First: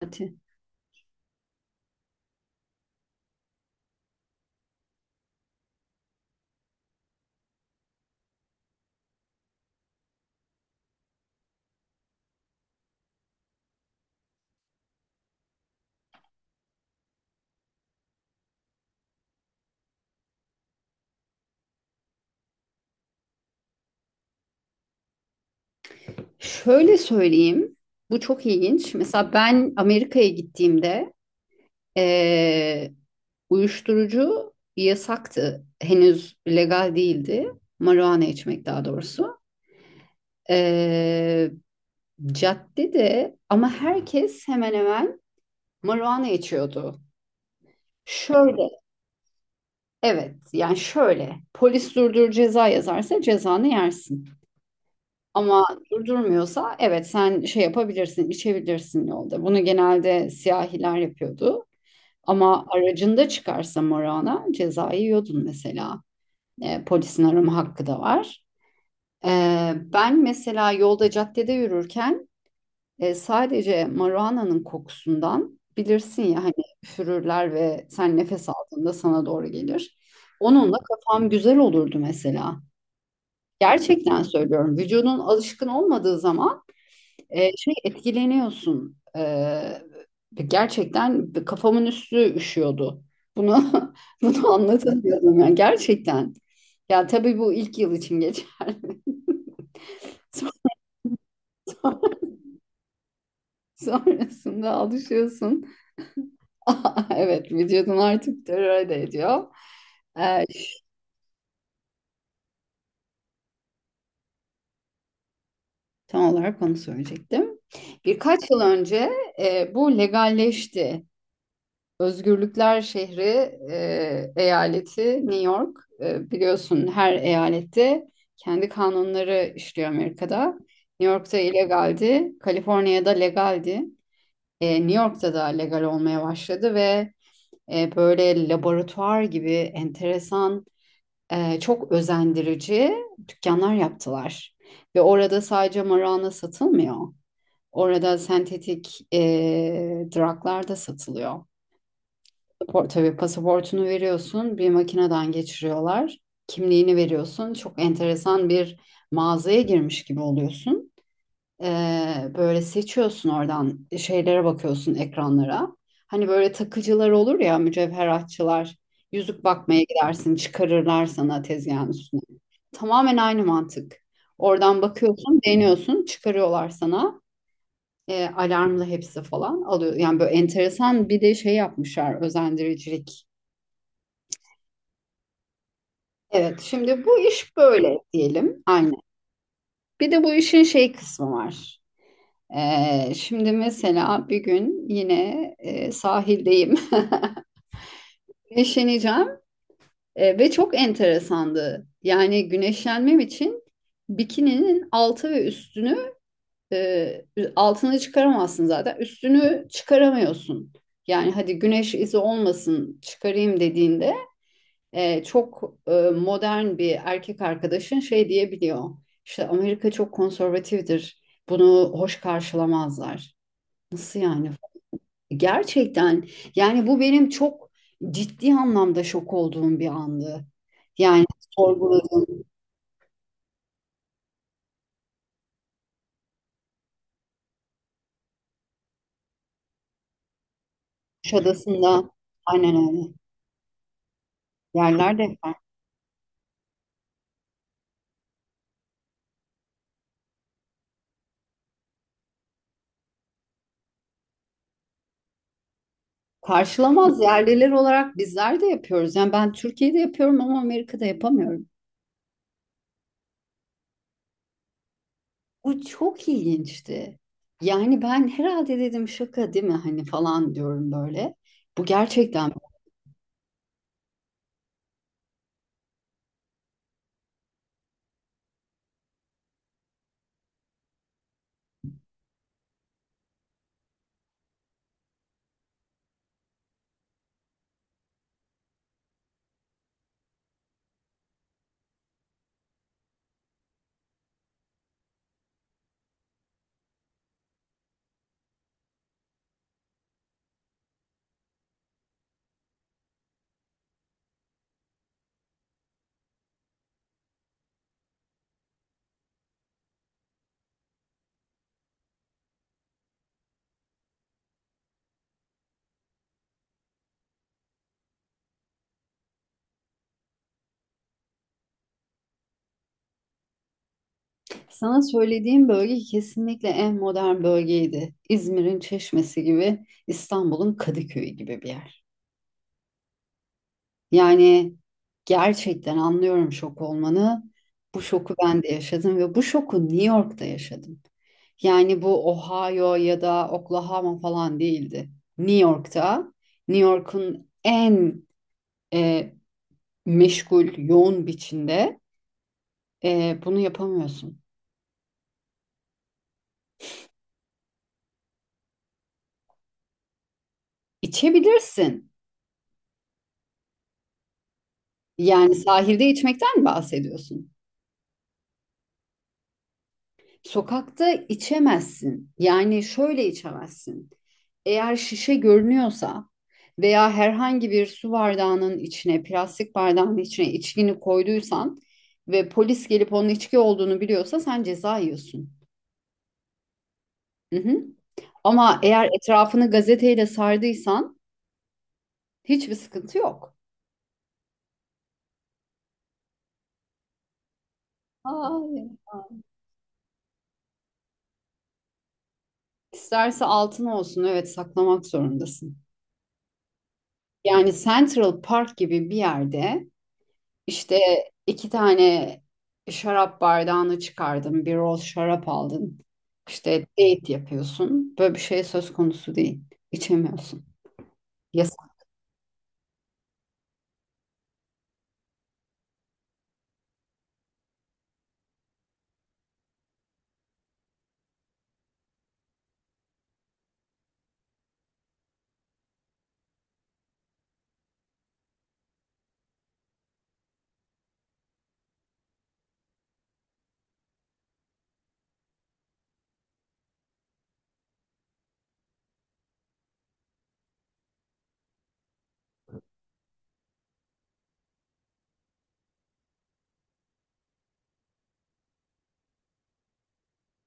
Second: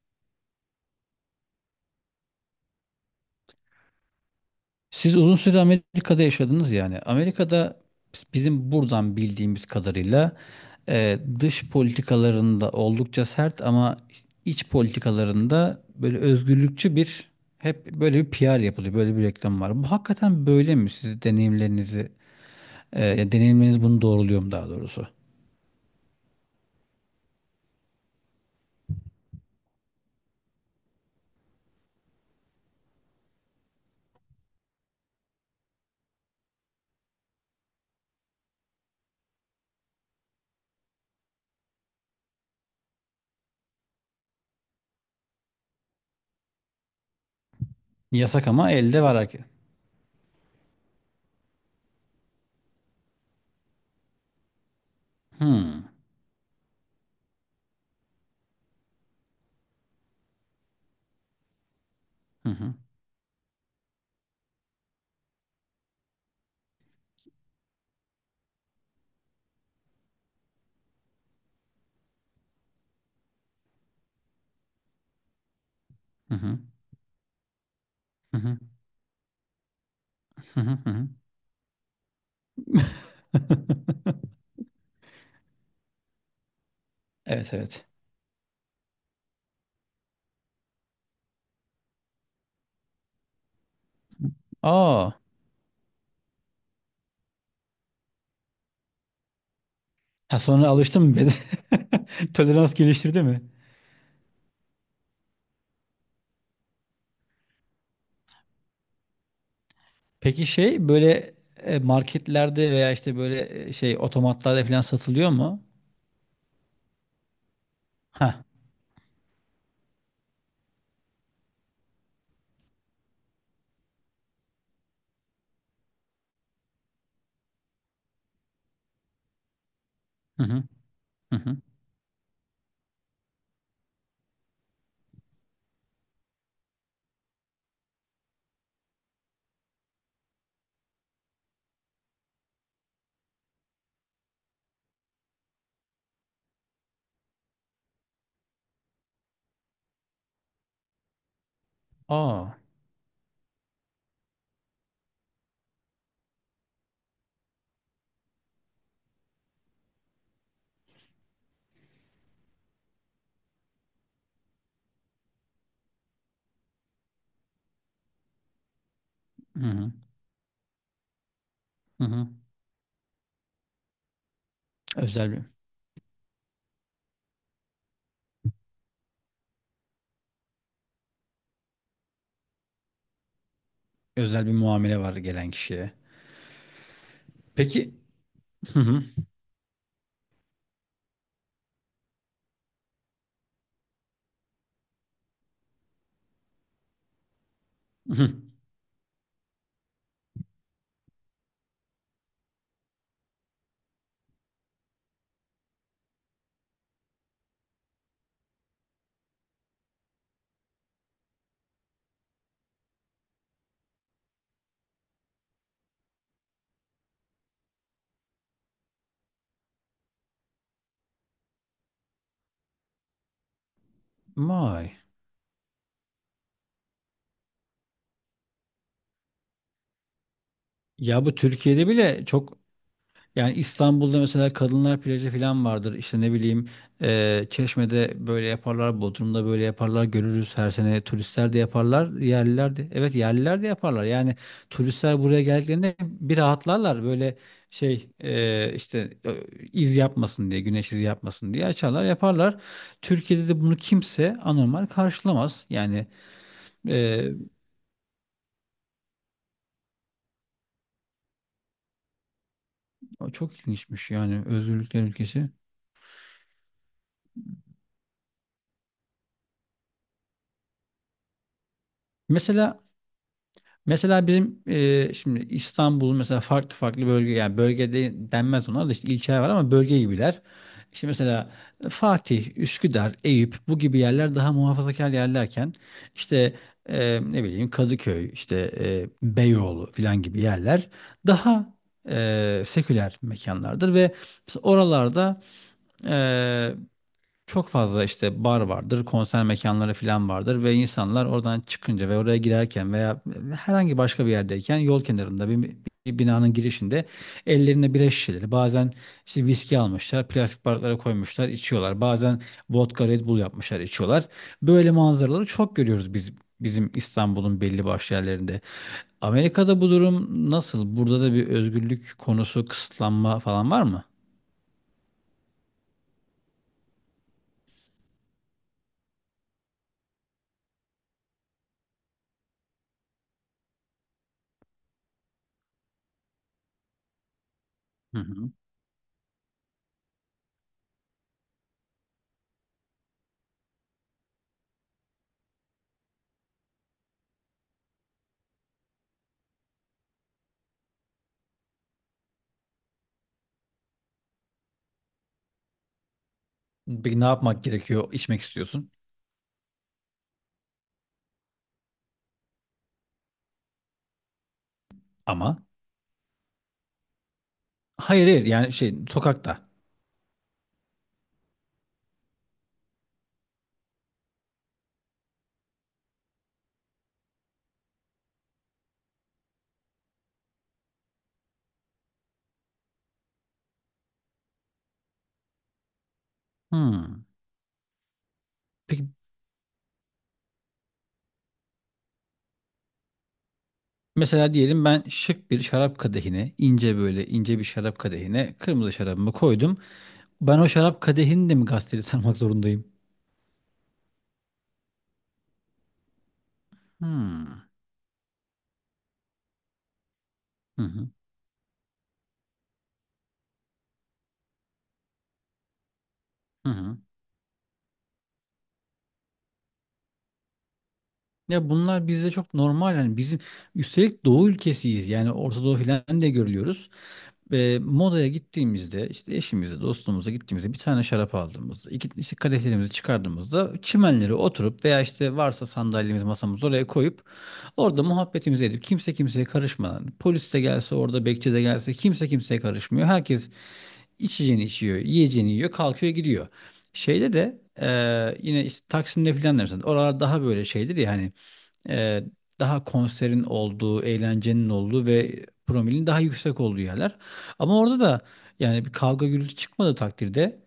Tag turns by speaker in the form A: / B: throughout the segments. A: Saati.
B: Siz uzun süre Amerika'da yaşadınız yani. Amerika'da bizim buradan bildiğimiz kadarıyla dış politikalarında oldukça sert ama iç politikalarında böyle özgürlükçü bir hep böyle bir PR yapılıyor. Böyle bir reklam var. Bu hakikaten böyle mi? Siz ya deneyimleriniz bunu doğruluyor mu daha doğrusu?
A: Şöyle söyleyeyim, bu çok ilginç. Mesela ben Amerika'ya gittiğimde eee, uyuşturucu yasaktı. Henüz legal değildi. Marijuana içmek daha doğrusu. Eee Caddede ama herkes hemen hemen marijuana içiyordu.
B: Yasak
A: Şöyle,
B: ama elde var herkes.
A: evet yani şöyle. Polis durdur ceza yazarsa cezanı yersin. Ama
B: Hmm.
A: durdurmuyorsa evet sen şey yapabilirsin, içebilirsin yolda. Bunu genelde siyahiler yapıyordu.
B: Hı
A: Ama
B: hı.
A: aracında çıkarsa morana cezayı yiyordun mesela. Polisin arama hakkı da var. E, Ben mesela yolda caddede yürürken sadece marijuana'nın kokusundan bilirsin
B: Hı
A: ya hani
B: hı.
A: üfürürler ve sen
B: Hı
A: nefes
B: hı.
A: aldığında sana doğru gelir.
B: Hı hı.
A: Onunla
B: Hı hı.
A: kafam güzel olurdu mesela. Gerçekten söylüyorum. Vücudun alışkın olmadığı zaman
B: Evet,
A: şey
B: evet.
A: etkileniyorsun. Gerçekten kafamın üstü üşüyordu. Bunu bunu
B: Aa.
A: anlatamıyordum yani gerçekten. Ya tabii bu ilk yıl için geçer.
B: Ha,
A: Son-
B: sonra alıştın mı biraz? Tolerans geliştirdi mi?
A: Sonrasında alışıyorsun. Evet, vücudun artık tolere ediyor. E,
B: Peki şey böyle marketlerde veya işte böyle şey otomatlarda falan satılıyor mu?
A: Tam olarak onu söyleyecektim.
B: Ha.
A: Birkaç yıl önce bu legalleşti. Özgürlükler şehri, eyaleti New York. Biliyorsun her eyalette kendi kanunları işliyor
B: Hı
A: Amerika'da.
B: hı.
A: New
B: Hı
A: York'ta
B: hı.
A: illegaldi, Kaliforniya'da legaldi. New York'ta da legal olmaya başladı ve böyle laboratuvar gibi enteresan, çok özendirici dükkanlar yaptılar. Ve orada sadece marijuana satılmıyor. Orada sentetik drug'lar da satılıyor.
B: Aa.
A: Pasaport, tabii pasaportunu veriyorsun, bir makineden geçiriyorlar. Kimliğini veriyorsun. Çok enteresan bir mağazaya girmiş gibi oluyorsun. Böyle seçiyorsun oradan şeylere bakıyorsun ekranlara. Hani böyle takıcılar olur ya mücevheratçılar. Yüzük
B: Hı
A: bakmaya
B: hı.
A: gidersin, çıkarırlar sana tezgahın
B: Hı
A: üstüne.
B: hı.
A: Tamamen aynı mantık. Oradan
B: Özel
A: bakıyorsun,
B: bir
A: beğeniyorsun, çıkarıyorlar sana. Alarmlı hepsi falan alıyor. Yani böyle enteresan bir de şey yapmışlar, özendiricilik.
B: özel bir muamele var gelen kişiye.
A: Evet, şimdi bu iş
B: Peki.
A: böyle diyelim.
B: Hı
A: Aynen.
B: hı.
A: Bir de bu işin şey kısmı var. Şimdi mesela bir gün yine sahildeyim.
B: Hı.
A: Güneşleneceğim ve çok enteresandı. Yani güneşlenmem için bikininin altı ve üstünü e, altını çıkaramazsın zaten. Üstünü çıkaramıyorsun. Yani hadi güneş izi olmasın çıkarayım dediğinde çok modern bir erkek arkadaşın şey diyebiliyor. İşte Amerika çok konservatiftir. Bunu hoş karşılamazlar. Nasıl yani?
B: Vay.
A: Gerçekten yani bu benim çok ciddi anlamda şok olduğum bir andı.
B: Ya
A: Yani
B: bu Türkiye'de bile
A: sorguladığım
B: çok. Yani İstanbul'da mesela kadınlar plajı falan vardır. İşte ne bileyim Çeşme'de böyle yaparlar, Bodrum'da böyle yaparlar. Görürüz, her sene turistler de
A: Kuşadası'nda
B: yaparlar,
A: aynen
B: yerliler de.
A: öyle.
B: Evet, yerliler de yaparlar. Yani turistler
A: Yerlerde
B: buraya geldiklerinde bir rahatlarlar. Böyle şey işte iz yapmasın diye, güneş izi yapmasın diye açarlar, yaparlar. Türkiye'de de bunu kimse anormal karşılamaz. Yani
A: karşılamaz
B: eee,
A: yerliler olarak bizler de yapıyoruz. Yani ben Türkiye'de yapıyorum ama Amerika'da yapamıyorum.
B: çok ilginçmiş yani, özgürlükler ülkesi.
A: O çok ilginçti. Yani ben herhalde dedim şaka değil mi hani falan diyorum böyle. Bu gerçekten
B: Mesela. Mesela bizim şimdi İstanbul'un mesela farklı farklı bölge, yani bölgede denmez, onlar da işte ilçeler var ama bölge gibiler. İşte mesela Fatih, Üsküdar, Eyüp bu gibi yerler daha muhafazakar yerlerken işte ne bileyim Kadıköy, işte Beyoğlu falan gibi yerler daha seküler mekanlardır ve mesela oralarda e, çok fazla işte bar vardır, konser mekanları falan vardır ve insanlar oradan çıkınca ve oraya girerken veya herhangi başka bir yerdeyken yol kenarında bir binanın girişinde ellerine bira şişeleri, bazen işte viski almışlar, plastik bardaklara koymuşlar, içiyorlar. Bazen vodka Red Bull yapmışlar, içiyorlar. Böyle manzaraları çok görüyoruz biz, bizim İstanbul'un belli başlı yerlerinde. Amerika'da bu durum nasıl? Burada da bir özgürlük konusu, kısıtlanma falan var mı?
A: sana söylediğim bölge kesinlikle en modern bölgeydi. İzmir'in Çeşmesi gibi, İstanbul'un Kadıköy'ü gibi bir yer. Yani gerçekten anlıyorum şok olmanı. Bu
B: Hı
A: şoku
B: hı.
A: ben de yaşadım ve bu şoku New York'ta yaşadım. Yani bu Ohio ya da Oklahoma falan değildi. New York'ta, New York'un en e, meşgul, yoğun biçimde bunu yapamıyorsun.
B: Peki ne yapmak gerekiyor? İçmek istiyorsun
A: İçebilirsin. Yani
B: ama.
A: sahilde içmekten bahsediyorsun.
B: Hayır, hayır, yani şey, sokakta.
A: Sokakta içemezsin. Yani şöyle içemezsin. Eğer şişe görünüyorsa veya herhangi bir su bardağının içine, plastik bardağının içine içkini koyduysan ve polis gelip onun içki olduğunu biliyorsa sen ceza yiyorsun.
B: Hmm.
A: Hı hı. Ama
B: Peki
A: eğer etrafını gazeteyle sardıysan hiçbir sıkıntı yok.
B: mesela diyelim ben şık bir şarap kadehine, ince böyle ince bir şarap kadehine
A: Hayır.
B: kırmızı şarabımı koydum. Ben o şarap kadehini de mi gazeteli sarmak zorundayım?
A: İsterse altın olsun, evet saklamak zorundasın.
B: Hmm.
A: Yani Central Park gibi bir yerde
B: Hı
A: işte
B: hı.
A: iki tane şarap bardağını çıkardın, bir roz şarap aldın.
B: Hı
A: İşte
B: hı.
A: date yapıyorsun. Böyle bir şey söz konusu değil. İçemiyorsun.
B: Ya
A: Yasak.
B: bunlar bizde çok normal yani, bizim üstelik doğu ülkesiyiz, yani Orta Doğu falan de görülüyoruz. Modaya gittiğimizde işte eşimize, dostumuza gittiğimizde bir tane şarap aldığımızda, iki işte kadehlerimizi çıkardığımızda çimenlere oturup veya işte varsa sandalyemiz, masamız, oraya koyup orada muhabbetimizi edip kimse kimseye karışmadan, polis de gelse, orada bekçi de gelse kimse kimseye karışmıyor. Herkes içeceğini içiyor, yiyeceğini yiyor, kalkıyor gidiyor. Şeyde de yine işte Taksim'de filan da mesela oralar daha böyle şeydir ya hani, e, daha konserin olduğu, eğlencenin olduğu ve promilin daha yüksek olduğu yerler. Ama orada da yani bir kavga gürültü çıkmadığı takdirde,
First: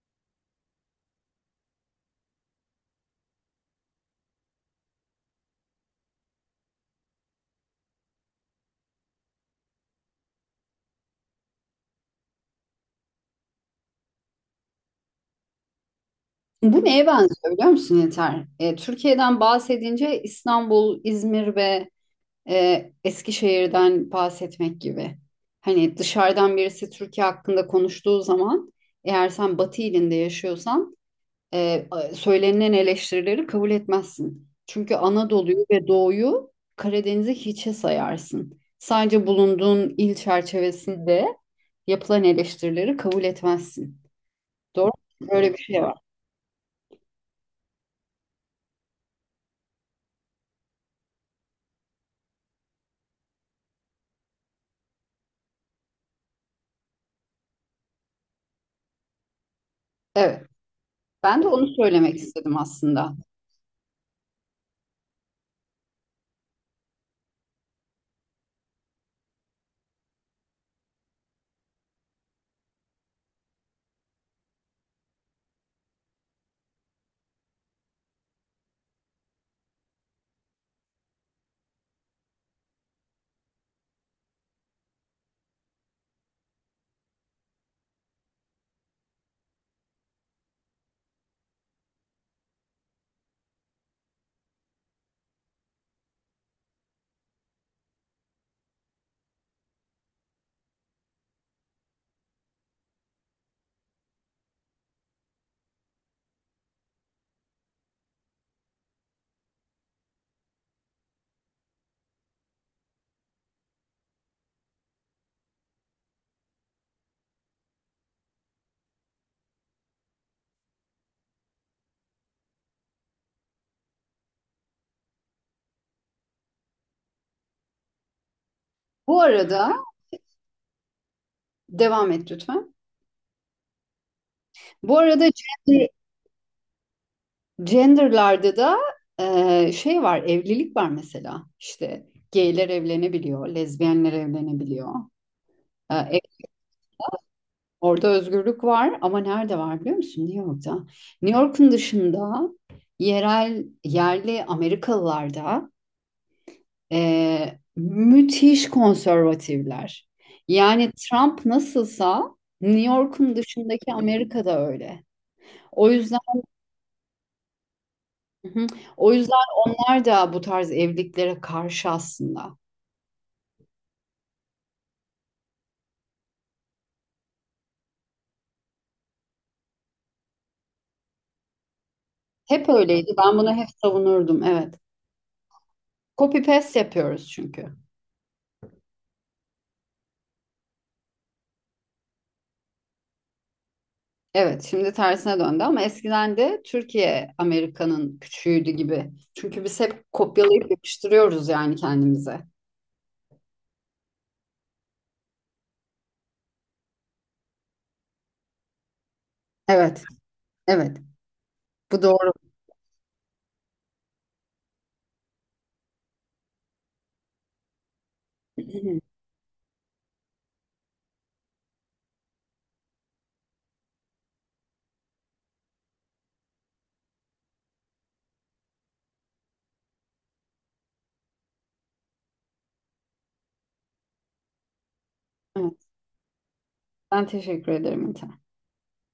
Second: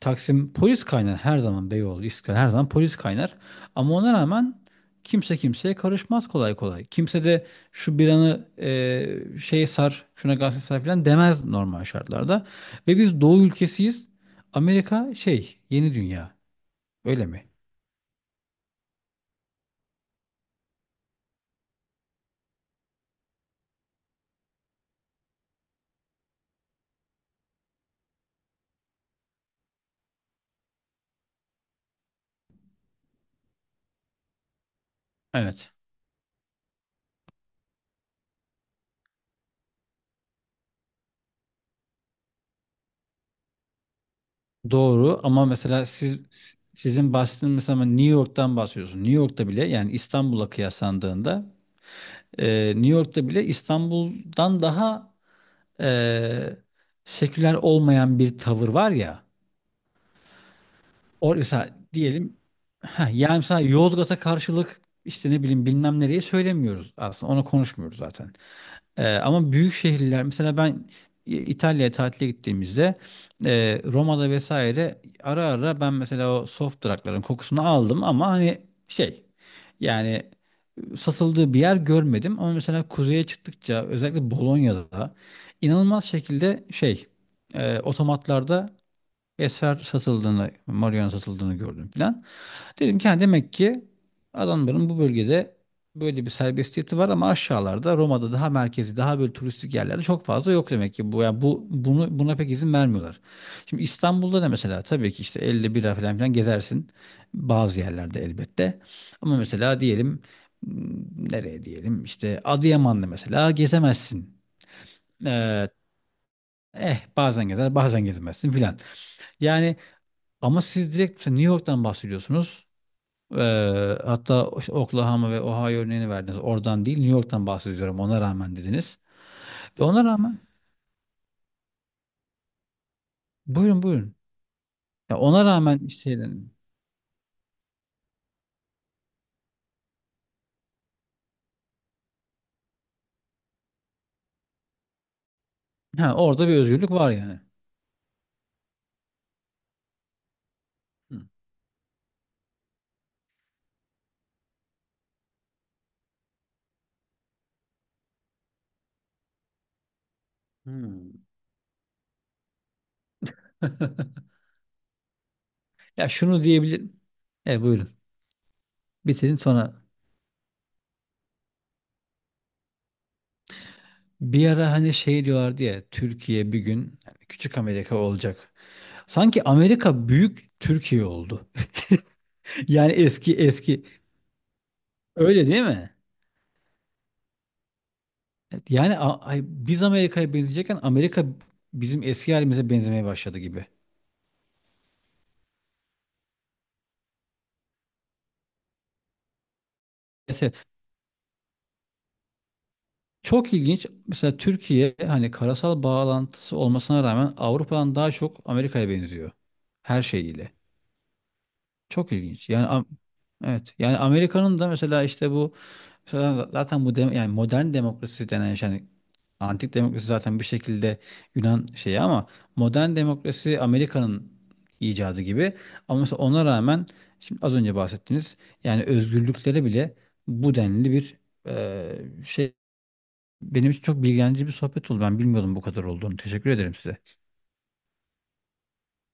B: Taksim polis kaynar her zaman, Beyoğlu, İstiklal her zaman polis kaynar. Ama ona rağmen kimse kimseye karışmaz kolay kolay. Kimse de şu bir anı şeye sar, şuna gazete sar falan demez normal şartlarda. Ve biz Doğu ülkesiyiz. Amerika şey, yeni dünya.
A: Bu neye
B: Öyle mi?
A: benziyor biliyor musun Yeter? Türkiye'den bahsedince İstanbul, İzmir ve Eskişehir'den bahsetmek gibi. Hani dışarıdan birisi Türkiye hakkında konuştuğu zaman eğer sen Batı ilinde yaşıyorsan e, söylenen eleştirileri kabul etmezsin. Çünkü Anadolu'yu
B: Evet.
A: ve Doğu'yu Karadeniz'i hiçe sayarsın. Sadece bulunduğun il çerçevesinde yapılan eleştirileri kabul etmezsin. Doğru
B: Doğru
A: mu?
B: ama
A: Böyle bir şey
B: mesela
A: var.
B: siz, sizin bahsettiğiniz, mesela New York'tan bahsediyorsun. New York'ta bile yani İstanbul'a kıyaslandığında New York'ta bile İstanbul'dan daha e, seküler olmayan bir tavır var ya.
A: Evet.
B: Or
A: Ben de onu
B: mesela
A: söylemek
B: diyelim
A: istedim aslında.
B: yani mesela Yozgat'a karşılık işte ne bileyim bilmem nereye söylemiyoruz, aslında onu konuşmuyoruz zaten. Ama büyük şehirler, mesela ben İtalya'ya tatile gittiğimizde Roma'da vesaire, ara ara ben mesela o soft drug'ların kokusunu aldım ama hani şey, yani satıldığı bir yer görmedim ama mesela kuzeye çıktıkça, özellikle Bolonya'da inanılmaz şekilde şey, otomatlarda eser satıldığını, marihuana satıldığını gördüm filan. Dedim ki ha, demek ki adamların bu bölgede böyle bir serbestiyeti var ama aşağılarda Roma'da, daha merkezi daha böyle turistik yerlerde çok fazla yok demek ki bu, yani bu bunu, buna pek izin vermiyorlar. Şimdi İstanbul'da da mesela tabii ki işte elde bira falan filan gezersin bazı yerlerde, elbette. Ama mesela diyelim m, nereye diyelim işte Adıyaman'da mesela gezemezsin. Ee, bazen gezer bazen gezemezsin filan. Yani ama siz direkt mesela New York'tan bahsediyorsunuz. Hatta Oklahoma ve Ohio örneğini verdiniz. Oradan değil, New York'tan bahsediyorum. Ona rağmen dediniz.
A: Bu arada
B: Ve ona rağmen
A: devam et lütfen.
B: buyurun, buyurun.
A: Bu
B: Ya
A: arada
B: ona rağmen
A: gender,
B: işte
A: genderlarda da şey var, evlilik var mesela. İşte gayler evlenebiliyor, lezbiyenler evlenebiliyor. E,
B: ha,
A: e,
B: orada bir özgürlük var yani.
A: Orada özgürlük var ama nerede var biliyor musun? New York'ta.
B: Hı.
A: New York'un dışında yerel, yerli Amerikalılarda müthiş konservatifler. Yani
B: Hmm.
A: Trump nasılsa New York'un dışındaki Amerika'da öyle. O
B: Ya
A: yüzden
B: şunu diyebilirim. E, buyurun.
A: Hı hı. O
B: Bitirin
A: yüzden
B: sonra.
A: onlar da bu tarz evliliklere karşı aslında.
B: Bir ara hani şey diyorlardı ya, Türkiye bir gün yani küçük Amerika olacak. Sanki Amerika büyük Türkiye oldu.
A: Hep
B: Yani
A: öyleydi.
B: eski
A: Ben bunu hep
B: eski.
A: savunurdum. Evet.
B: Öyle değil mi?
A: Copy paste yapıyoruz çünkü.
B: Evet. Yani biz Amerika'ya benzeyecekken Amerika bizim eski halimize benzemeye başladı gibi.
A: Evet, şimdi tersine döndü ama eskiden de Türkiye Amerika'nın küçüğüydü gibi. Çünkü biz hep
B: Mesela
A: kopyalayıp yapıştırıyoruz yani kendimize.
B: çok ilginç. Mesela Türkiye hani karasal bağlantısı olmasına rağmen Avrupa'dan daha çok Amerika'ya benziyor. Her
A: Evet,
B: şeyiyle.
A: evet. Bu
B: Çok
A: doğru.
B: ilginç. Yani evet. Yani Amerika'nın da mesela işte bu, mesela zaten yani modern demokrasi denen şey, yani antik demokrasi zaten bir şekilde Yunan şeyi ama modern demokrasi Amerika'nın icadı gibi. Ama mesela ona rağmen şimdi az önce bahsettiğiniz, yani özgürlükleri bile bu denli bir şey, benim için çok bilgilendirici bir sohbet oldu. Ben bilmiyordum bu kadar
A: Evet.
B: olduğunu. Teşekkür ederim size.
A: Ben teşekkür ederim Mete.